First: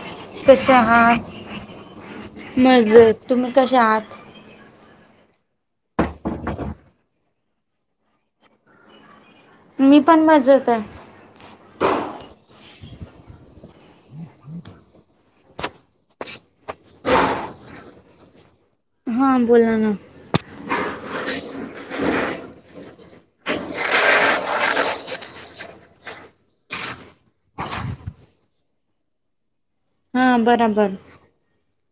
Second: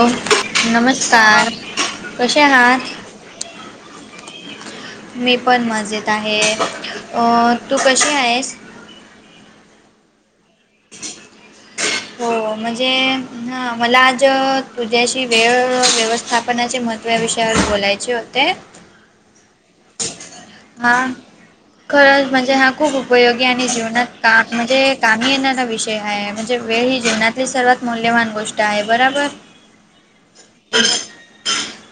Hello कसे आहात नमस्कार कसे आहात. मजेत तुम्ही कसे आहात मी पण मजेत आहे अं तू कशी आहेस. मी पण मजेत आहे. हो म्हणजे ह मला आज तु ज्याशी वेळ व्यवस्थापनाचे महत्व विषयावर बोलायचे होते. हां बोला ना. हा. खरंच म्हणजे हा खूप उपयोगी आणि जीवनात का म्हणजे काम येणार. विषय आहे म्हणजे वेळ ही जीवनातली सर्वात मूल्यवान गोष्ट आहे बरोबर. हां बराबर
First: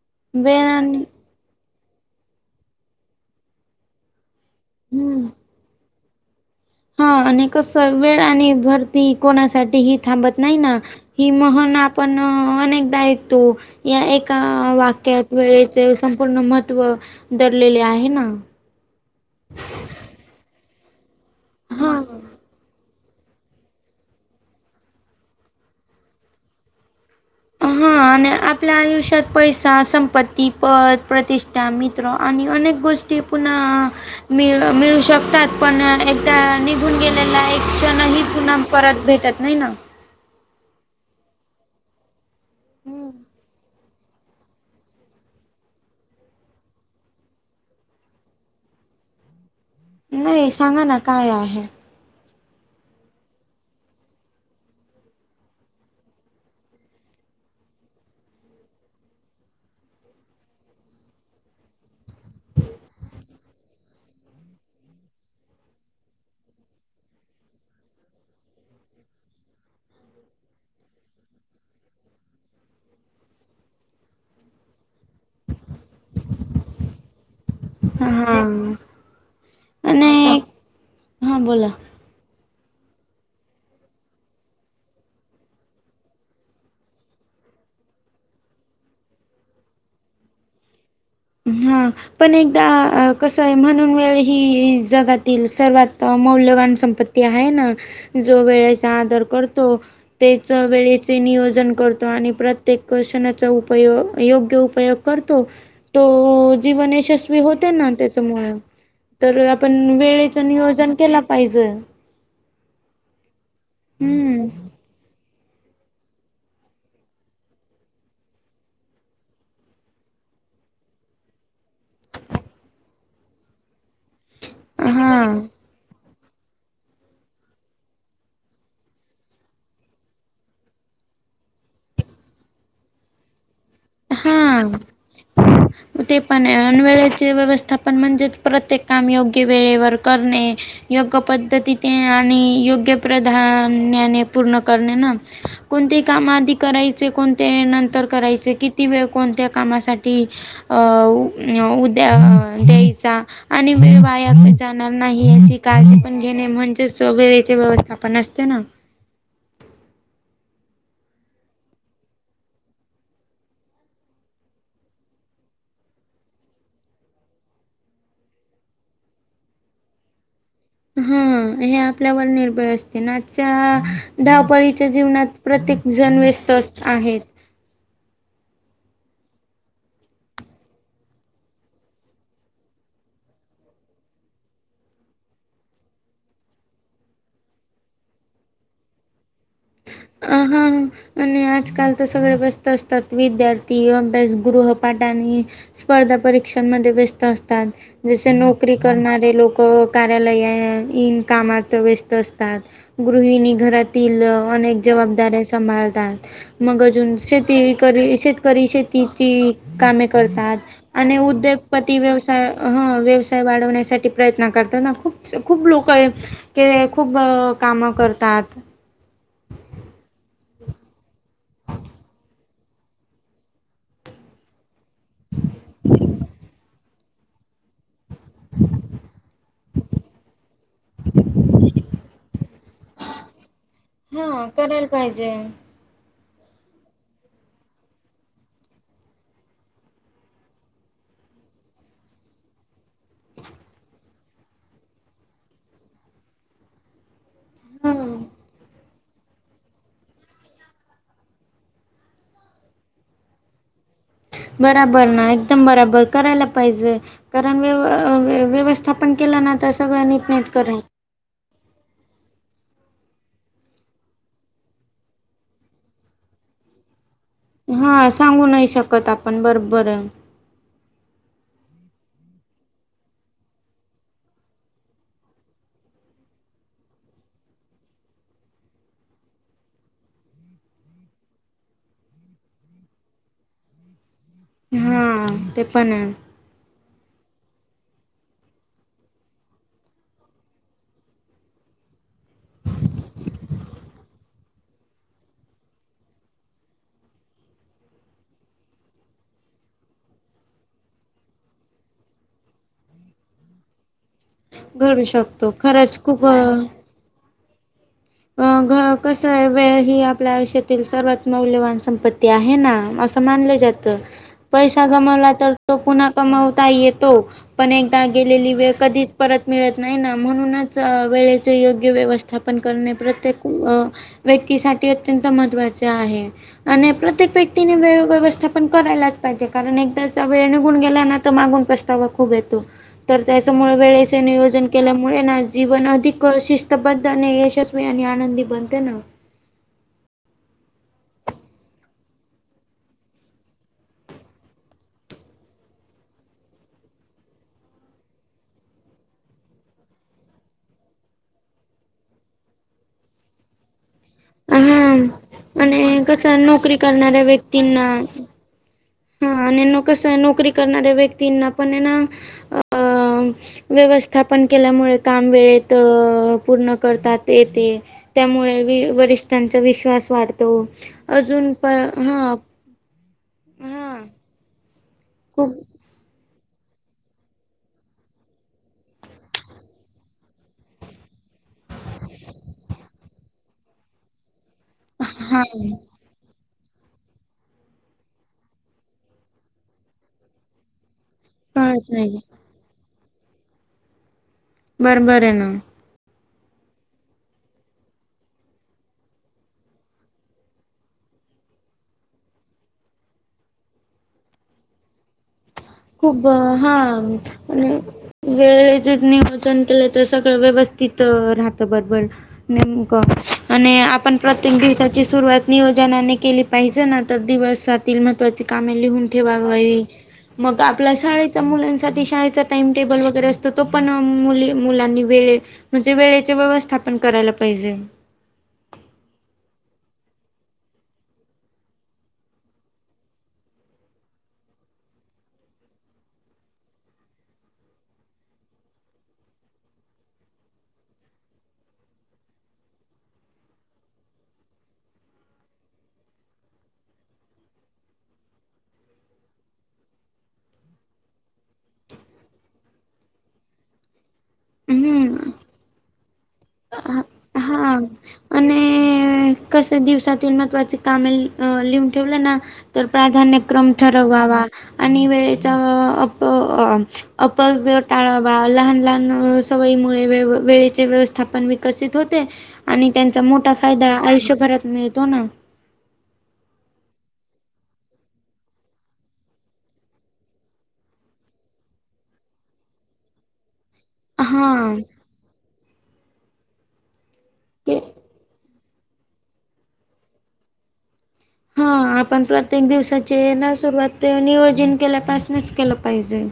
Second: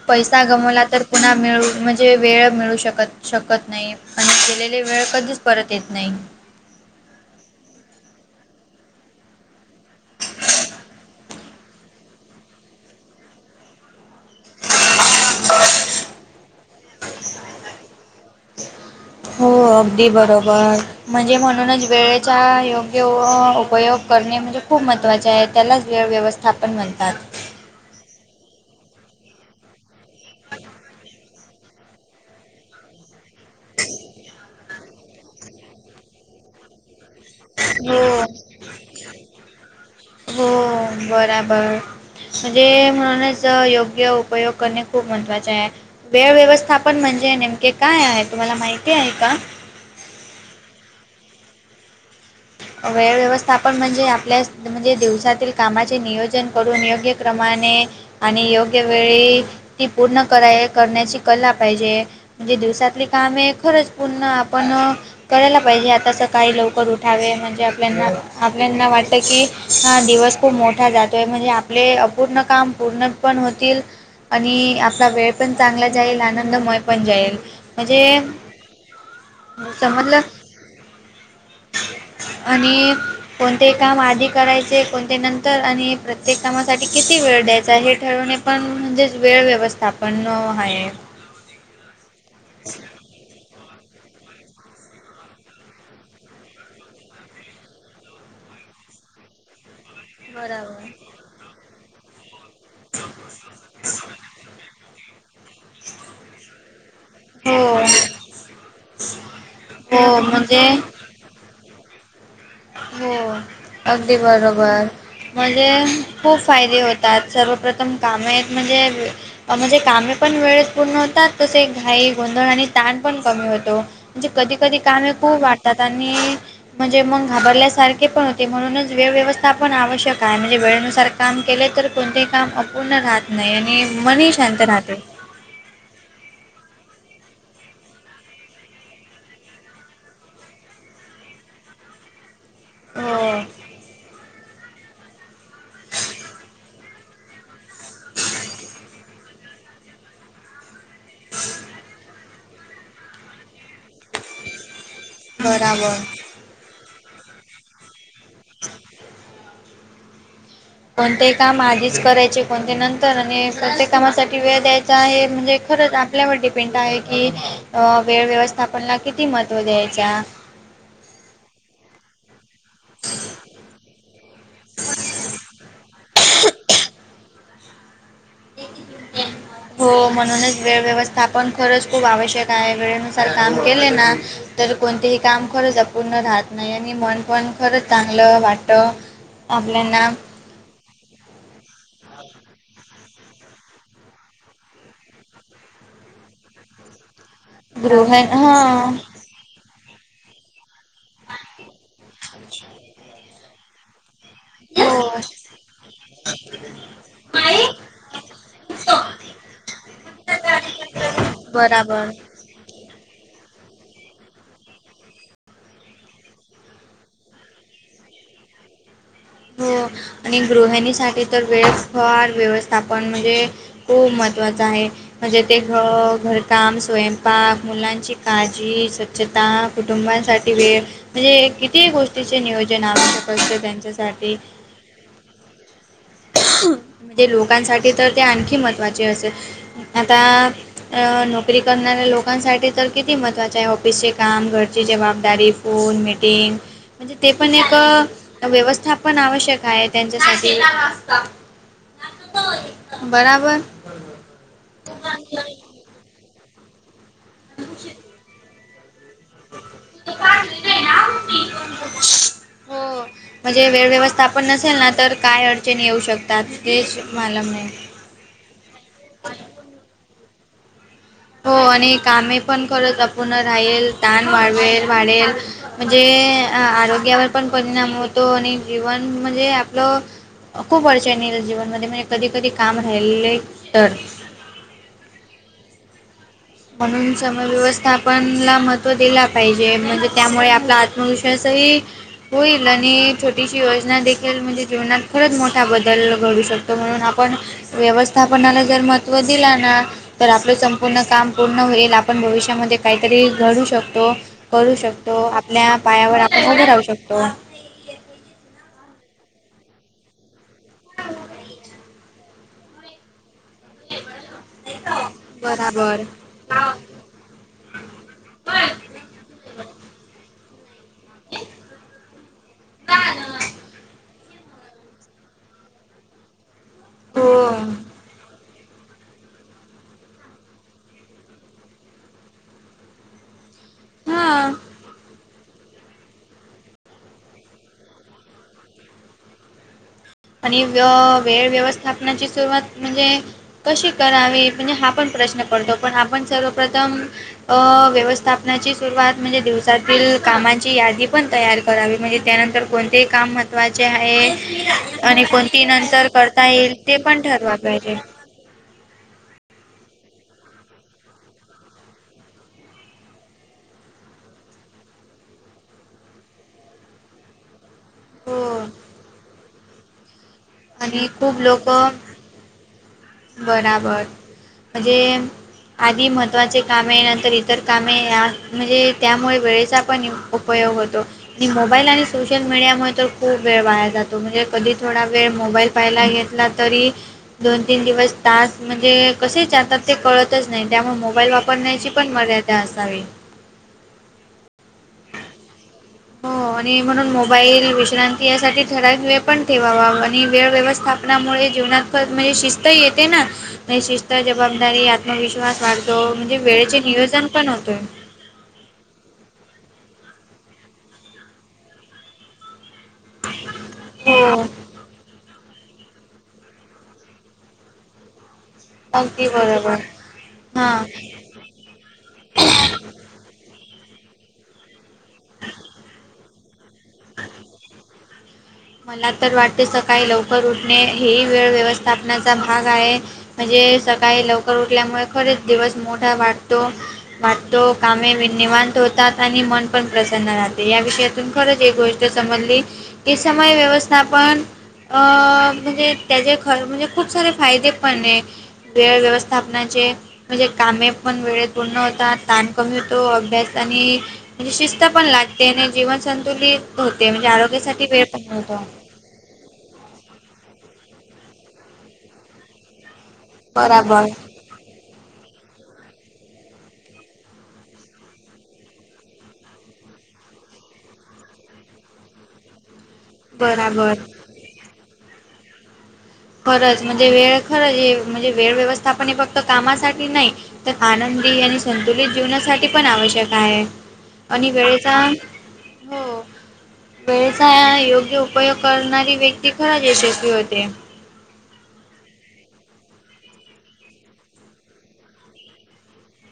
पैसा वेळ गमवला तर आणि पुन्हा मिळ म्हणजे जे वेळ मिळू शकत शकत नाही आणि केलेली वेळ हम्म. कधीच परत येत नाही. हा आणि कस वेळ आणि भरती कोणासाठीही थांबत नाही ना. हि महन आपण अनेकदा ऐकतो. या एका वाक्यात वेळेचे संपूर्ण महत्व धरलेले आहे ना. हो अगदी बरोबर म्हणजे म्हणूनच हा वेळेच्या योग कि उपयोग करणे म्हणजे खूप महत्त्वाचे आहे त्यालाच वेळ व्यवस्थापन म्हणतात. हा आणि आपल्या आयुष्यात पैसा संपत्ती पद प्रतिष्ठ त्या मित्र आणि अनेक गोष्टी पुन्हा ळ मिळू शकतात पण एकदा निघून गे आपल्याला एक हो क्षणही पुन्हा परत भेटत नाही ना हो बराबर म्हणजे म्हणूनच योग्य उपयोग करणे खूप महत्त्वाचे आहे वेळ व्यवस्थापन म्हणजे नेमके काय आहे तुम्हाला माहिती आहे का नाही सांगा ना काय आहे वे व्यवस्थापन म्हणजे आपल्या म्हणजे दिवसातील कामाचे नियोजन करून योग्य प्र्रमाणे आणि योग्य वेळी ती पूर्ण कराय करण्याची कला पाहिजे म्हणजे दिवसातली काम आहे खरंच पूर्ण आपण करायला पाहिजे आता सकाळी लवकर उ ठावे म्हणजे आपल्याना आपल्याना वाटतं की हा दिवस खूप मोठा जातो आहे म्हणजे आप आपले अपूर्ण काम पूर्ण पण होतील आणि आपला वेळ पण चांगला जाईल आनंदमय पण जाईल म्हणजे हा समजलं आणि हा बोला आणि कोणते काम आधी करायचे कोणते नंतर आणि प्रत्येक कामासाठी किती वेळ द्यायचा हे ठरवणे पण म्हणजेच वेळ व्यवस्थापन आहे हा पण एकदा कसं आहे म्हणून वेळ ही जगातील सर्वात मौल्यवान संपत्ती ते आहे ना जो वेळेचा आदर करतो तेच बरोबर वेळेचे नियोजन करतो आणि प्रत्येक कर्षणाचा उपयोग योग्य उपयोग करतो तो जीवन यशस्वी होते हो ना त्याच्यामुळे तर आपण हो वेळेच म्हणजे नियोजन केलं पाहिजे हो अगदी हम्म बरोबर म्हणजे खूप फायदे होतात सर्वप्रथम काम आहेत म्हणजे म्हणजे कामे पण वेळेत पूर्ण होतात तसे घाई गोंधळ आणि ताण पण कमी होतो म्हणजे कधी कधी कामे हा खूप वाटतात आणि म्हणजे मग घाबरल्यासारखे पण होते म्हणूनच वेळव्यवस्थापण आवश्यक आहे म्हणजे वेळेनुसार काम केले तर कोणतेही काम अप पूर्ण राहत नाही आणि मनही शांत राहते ह ते पण अनवेळेचे व्यवस्थापन म्हणजे प्रत्येक काम योग्य वेळेवर करणे योग्य पद्धती ते आणि योग्य हो प्रधान्याने पूर्ण करणे ना कोणते कामा आधी करायचे कोणते नंतर करायचे किती वेळ कोणत्या कामासाठी अ उद्या द्यायचा आणि वाया जाणार नाही याची बराबर. काळजी पण घेणे म्हणजे सोबेची व्यवस्थापण असते ना कोणतेही काम आधीच करायचे कोणते नंतर आणि प्रत्येक कामासाठी वेळ द्यायचा आहे म्हणजे खरंच आपल्यावर डिपेंड आहे की वेळ व्यवस्थापनला किती महत्त्व द्यायचा हा हे आपल्यावर निर् वे असते नाच्या धावपळीच्या जीवनात प्रत्येक जण व्यस्त अस आहेत [inaudible] हो म्हणूनच वेळ व्यवस्थापन खरंच खूप आवश्यक आहे वेळेनुसार काम केले ना तर कोणतेही काम खरंच अपूर्ण राहत नाही आणि मन पण खरंच चांगलं वाट आपल्या ना हम हम आणि आजकाल तर सगळे व्यस्त असतात विद्यार्थी अभ्यास गृहपाठाने स्पर्धा परीक्षांमध्ये व्यस्त अस तात गृह जसे नोकरी हां करणारे लोक कार्यालय इन कामाात व्यस्त असतात गृहिणी घरातील अनेक हो जबाबदऱ्या सांभाळतात मग अजून शेती कर शेतकरी शेतीची कामे करतात आणि उद्योगपती बराबर व्यवसा हा व्यवसाय वाढवण्यासाठी प्रयत्न करताना खूप खूप लोक ते खूप कामं करतात हो आणि गृहिणीसाठी तर वेळस फार व्यवस्थापन म्हणजे खूप महत्वाच आहे म्हणजे ते घ घरकाम स्वयंपाक मुलांची काळजी स्वच्छता कुटुंबांसाठी वेळ म्हणजे किती गोष्टीचे नियोजन आवश्यकते त्यांच्यासाठी हा करायला पाहिजे म्हणजे लोकांसाठी तर ते आणखी महत्त्वाचे असेल आता अ नोकरी करणाऱ्या लोकांसाठी तर किती महत्वाचे आहे ऑफिसचे काम, घरची जबाबदारी, फोन मिटिंग म्हणजे ते पण एक व्यवस्थापन आवश्यक आहे त्यांच्यासाठी बराबर बराबर ना एकदम बराबर करायला पाहिजे कारण व्यव अ व्यवस स्थापन केलं ना तर सगळं नीट नेटक राहील हो हो म्हणजे वेळ व्यवस्थापन नसेल ना तर काय अडचणी येऊ शकतात तेच मला म्हणा हा सांगू नाही शकत आपण बरोबर आहे हो आणि कामे पण करत आपण राहील ताण वाढवेल वाढेल म्हणजे आरोग्यावर पण परिणाम होतो आणि जीवन म्हणजे आपलं खूप अडचनी येतात जीवनमध्ये म्हणजे कधी कधी काम राहिलेले तर हा ते पण आहे म्हणून सम व्यवस्थापनला महत्त्व दिला पाहिजे म्हणजे त्यामुळे आपला भविष्यासही होईल आणि छोटीशी योजना देखील खील म्हणजे जीवनात खरंच मोठा बदल घडू शकतो म्हणून आपण व्यवस्थापनाला जर महत्त्व दिलं ना तर आपल संपूर्ण काम पूर्ण होईल आपण भविष्यामध्ये काहीतरी घडू शकतो करू घडू शकतो आपल्या खरंच पायावर खूप आपण उभे राहू शकतो अ घ कस आहे वेळ ही आपल्या आयुष्यातील सर्वात मौल्यवान संपत्ती ते आहे ना असं मानलं जातं पैसा गमवला तर तो बराबर पुन्हा कमवता येत तो पण एकदा गेलेली वेळ कधीच परत मिळत नाही ना म्हणूनचं चं वेळेचे योग्य व्यवस्थापन करणे प्रत्येक अ व्यक्तीसाठी अत्यंत महत्त्वाचे आहे आणि हो प्रत्येक व्यक्तीने वेळ व्यवस्थापण करायलाच पाहिजे कारण एकदाचा वेळ निघून गेला ना तर मागून पश्तावा खूप येतो तर त्याच्यामुळे वेळेचे हां नियोजन केल्यामुळे ना जीवन अधिक शिस्तबद्ध आणि यशस्वी [unintelligible] आणि आनंदी बनते ना आणि व्य वेळ व्यवस्थापनाची सुरुवात म्हणजे कशी करावी म्हणजे हा पण प्रश्न पडतो पण आपण सर्वप्रथम अ व्यवस्थापनाची सुरुवात म्हणजे दिवसातील कामांची यादी पण तयार करावी म्हणजे त्यानंतर कोणतेही काम महत्त्वाचे आहे हां आणि कोणती आणि नंतर कसं करता येईल नोकरी ते पण करणाऱ्या ठरवा पाहिजे व्यक्तींना हा आणि म कस आहे नोकरी करणाऱ्या व्यक्तींना पण आहे ना अ अ व्यवस्थापन केल्यामुळे काम वेळेत पूर्ण करतात येते. हो त्यामुळे वी वरिष्ठांचा विश्वास वाढतो आणि खूप अजून लोक पण हा हा बराबर म्हणजे [unintelligible] आधी महत्त्वाचे कामे नंतर इतर कामे म्हणजे त्यामुळे वेळेचा पण उपयोग होतो आणि मोबाईल आणि सोशल मीडियामुळे तर खूप वेळ वाया जातो म्हणजे कधी थोडा वेळ हा मोबाईल पाहिला घेतला तरी दोन तीन दिवस तास म्हणजे कसे जातात ते कळतच नाही त्यामुळे मो बाईल वापरण्याची कळत पण नाही मर्यादा असावी बरोबर आहे ना हो आणि म्हणून मोबाईल विश्रांती यासाठी ठराविक वेळ पण ठेवावा आणि वेळ व्यवस्था पणामुळे जीवनातपण म्हणजे शिस्त येते ना म्हणजे शिस्त जबाबदारी आत्मविश्वास वाढते खूप हा म्ह वेळेचेच नियोजन केलं तर सगळं व्यवस्थित राहतं बरोबर नेमक आणि आपण हो प्रत्येक दिवसाची सुरुवात नियोजनाने केली पाहिजे ना तर दिवसातील महत्त्वाची का लिहून अगदी ठेवा बरोबर मग आप हां शाळेचा मुलांसाठी शाळेचा टाइम टेबल वगैरे असतो तो पण मुली मुलांनी वेळे म्हणजे वेळेचे व्यवस्थापन करायला पाहिजे मला तर वाटते सकाळी लवकर उठणे हे वेळ व्यवस्थापनाचा भाग आहे म्हणजे सकाळी लवकर उठल्यामुळे खरच दिवस मोठा वाटतो वाटतो कामे वि्यवत होतात आणि मन पण प्रसन्न राहे या विषयातून खरंच एक गोष्ट संबली समय व्यवस्थापन अ म्हणजे त्याचे खर म्हणजे खूप सारे फायदे पण आहे वेळ व्यवस्थापनाचे म्हणजे कामे पण वेळेत पूर्ण होता ताण कमी होतो अभ्यास आणि म्हणजे शिस्त पण हम्म लागते आणि जीवन संतुलित हा होते म्हणजे आरोग्यासाठी वेळ पण नव्हतो कस दिवसातील महवाचे कामे लिहून ठेवले ना तर प्राधान्य क्रम बरोबर. ठरवावा आणि वेळेचा अ अपव्य टाळावा लहान लहान सवयीमुळे व वेळेचे व्यवस्थापन विकसित होते आणि त्यांचा मोठा फायदा बराबर. आयुष्यभरात मिळतो ना खरंच म्हणजे वेळ खरंच हे म्हणजे वेळ व्यवस्थापन हे फक्त कामासाठी नाही तर आनंदी आणि संतुलित जीवनासाठी पण आवश्यक आहे आणि हा वेळेचा हो ते वेळेचा योग्य उपयोग करणारी व्यक्ती खरा यशस्वी होते हा आपण प्रत्येक दिवसाचे ना सुरुवात नियोजन केल्यापासूनच केलं पाहिजे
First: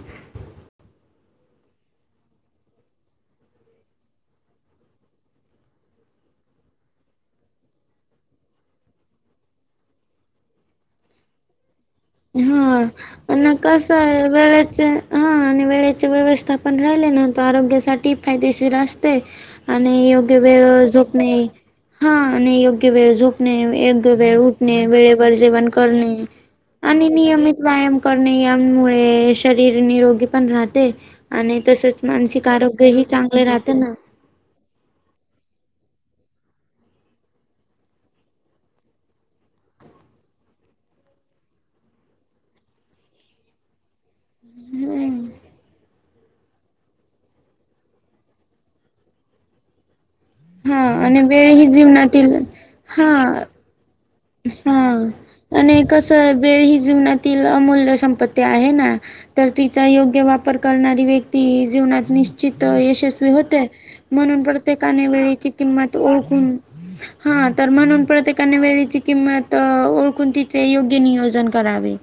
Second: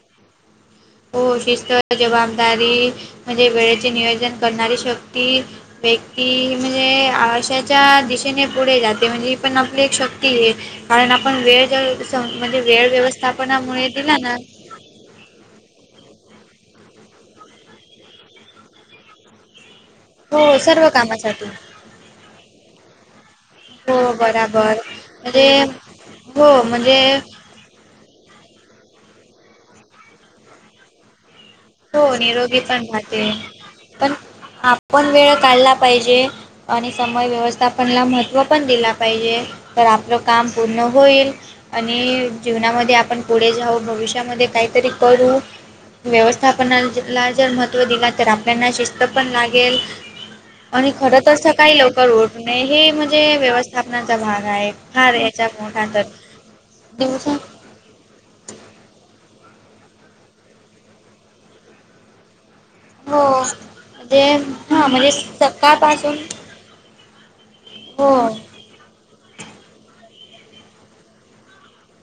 हो शिस्त जबाबदारी म्हणजे वेळेचे नियोजन करणारी शक्ती व्यक्ती म्हणजे आशाच्या दिशेने पुढे जाते म्हणजे पण आपली एक शक्ती आहे कारण आपण वेळ ज हा आणि कसं आहे ना व हा आणि वेळेची व्यवस्था पण राहिली ना तर आरोग्यासाठी फायदेशीर असते आणि योग्य हो वेळ सर्व झोपणे कामासाठी. हा आणि योग्य वेळ झोप एक हो वेळ बराबर उठणे वेळेवर म्हणजे जेवण करणे हो आणि म्हणजे नियमित व्यायाम करणे यामुळे शरीर निरोगी पण राहते आणि तसेच हो मानसिक निरोगी पण आरोग्यही चांगले राहते ना पण वेळ काढला पाहिजे आणि समय व्यवस्थापनला महत्त्व पण दिला पाहिजे तर आपलं काम पूर्ण होईल आणि जीवनामध्ये आपण पुढे जाऊ भविष्य त्यामध्ये काहीतरी हम्म. करू व्यवस्थ स्थापना ला जर महत्त्व दिला तर आपल्याना शिस्त पण लागेल हा खर आणि तर वेळ ह जीवनातील हा व्यस्थापनाचाग हा आणि कस आहे बेळ ही दिवसा जीवनातील अमूल्य संपत्ती आहे ना तर तिचा योग्य वापर करणारी व्यक्ती जीवनात च हो यशस्वी होते म्हणजे म्हणून हा प्रत्येकाने म्हणजे वेळीची किंमत सकाळपासून ओळखून हा तर म्हणून हो प्रत्येकाने वेळीची किंमत ओळखून तिथे योग्य नियोजन करावे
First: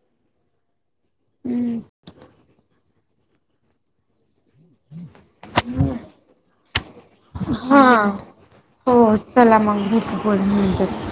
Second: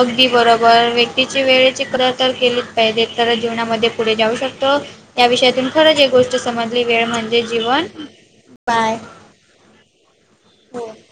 अगदी बरोबर व्यक्तीची हम्म. वेळेचीित्र तर केली पाहिले तर जीवनामध्ये पुढे जाऊ शकतो या विषयातून खरंच एक गोष्ट समजली वेळ म्हणजे जीवन बाय सलाम भट ब हो. म्हणंतात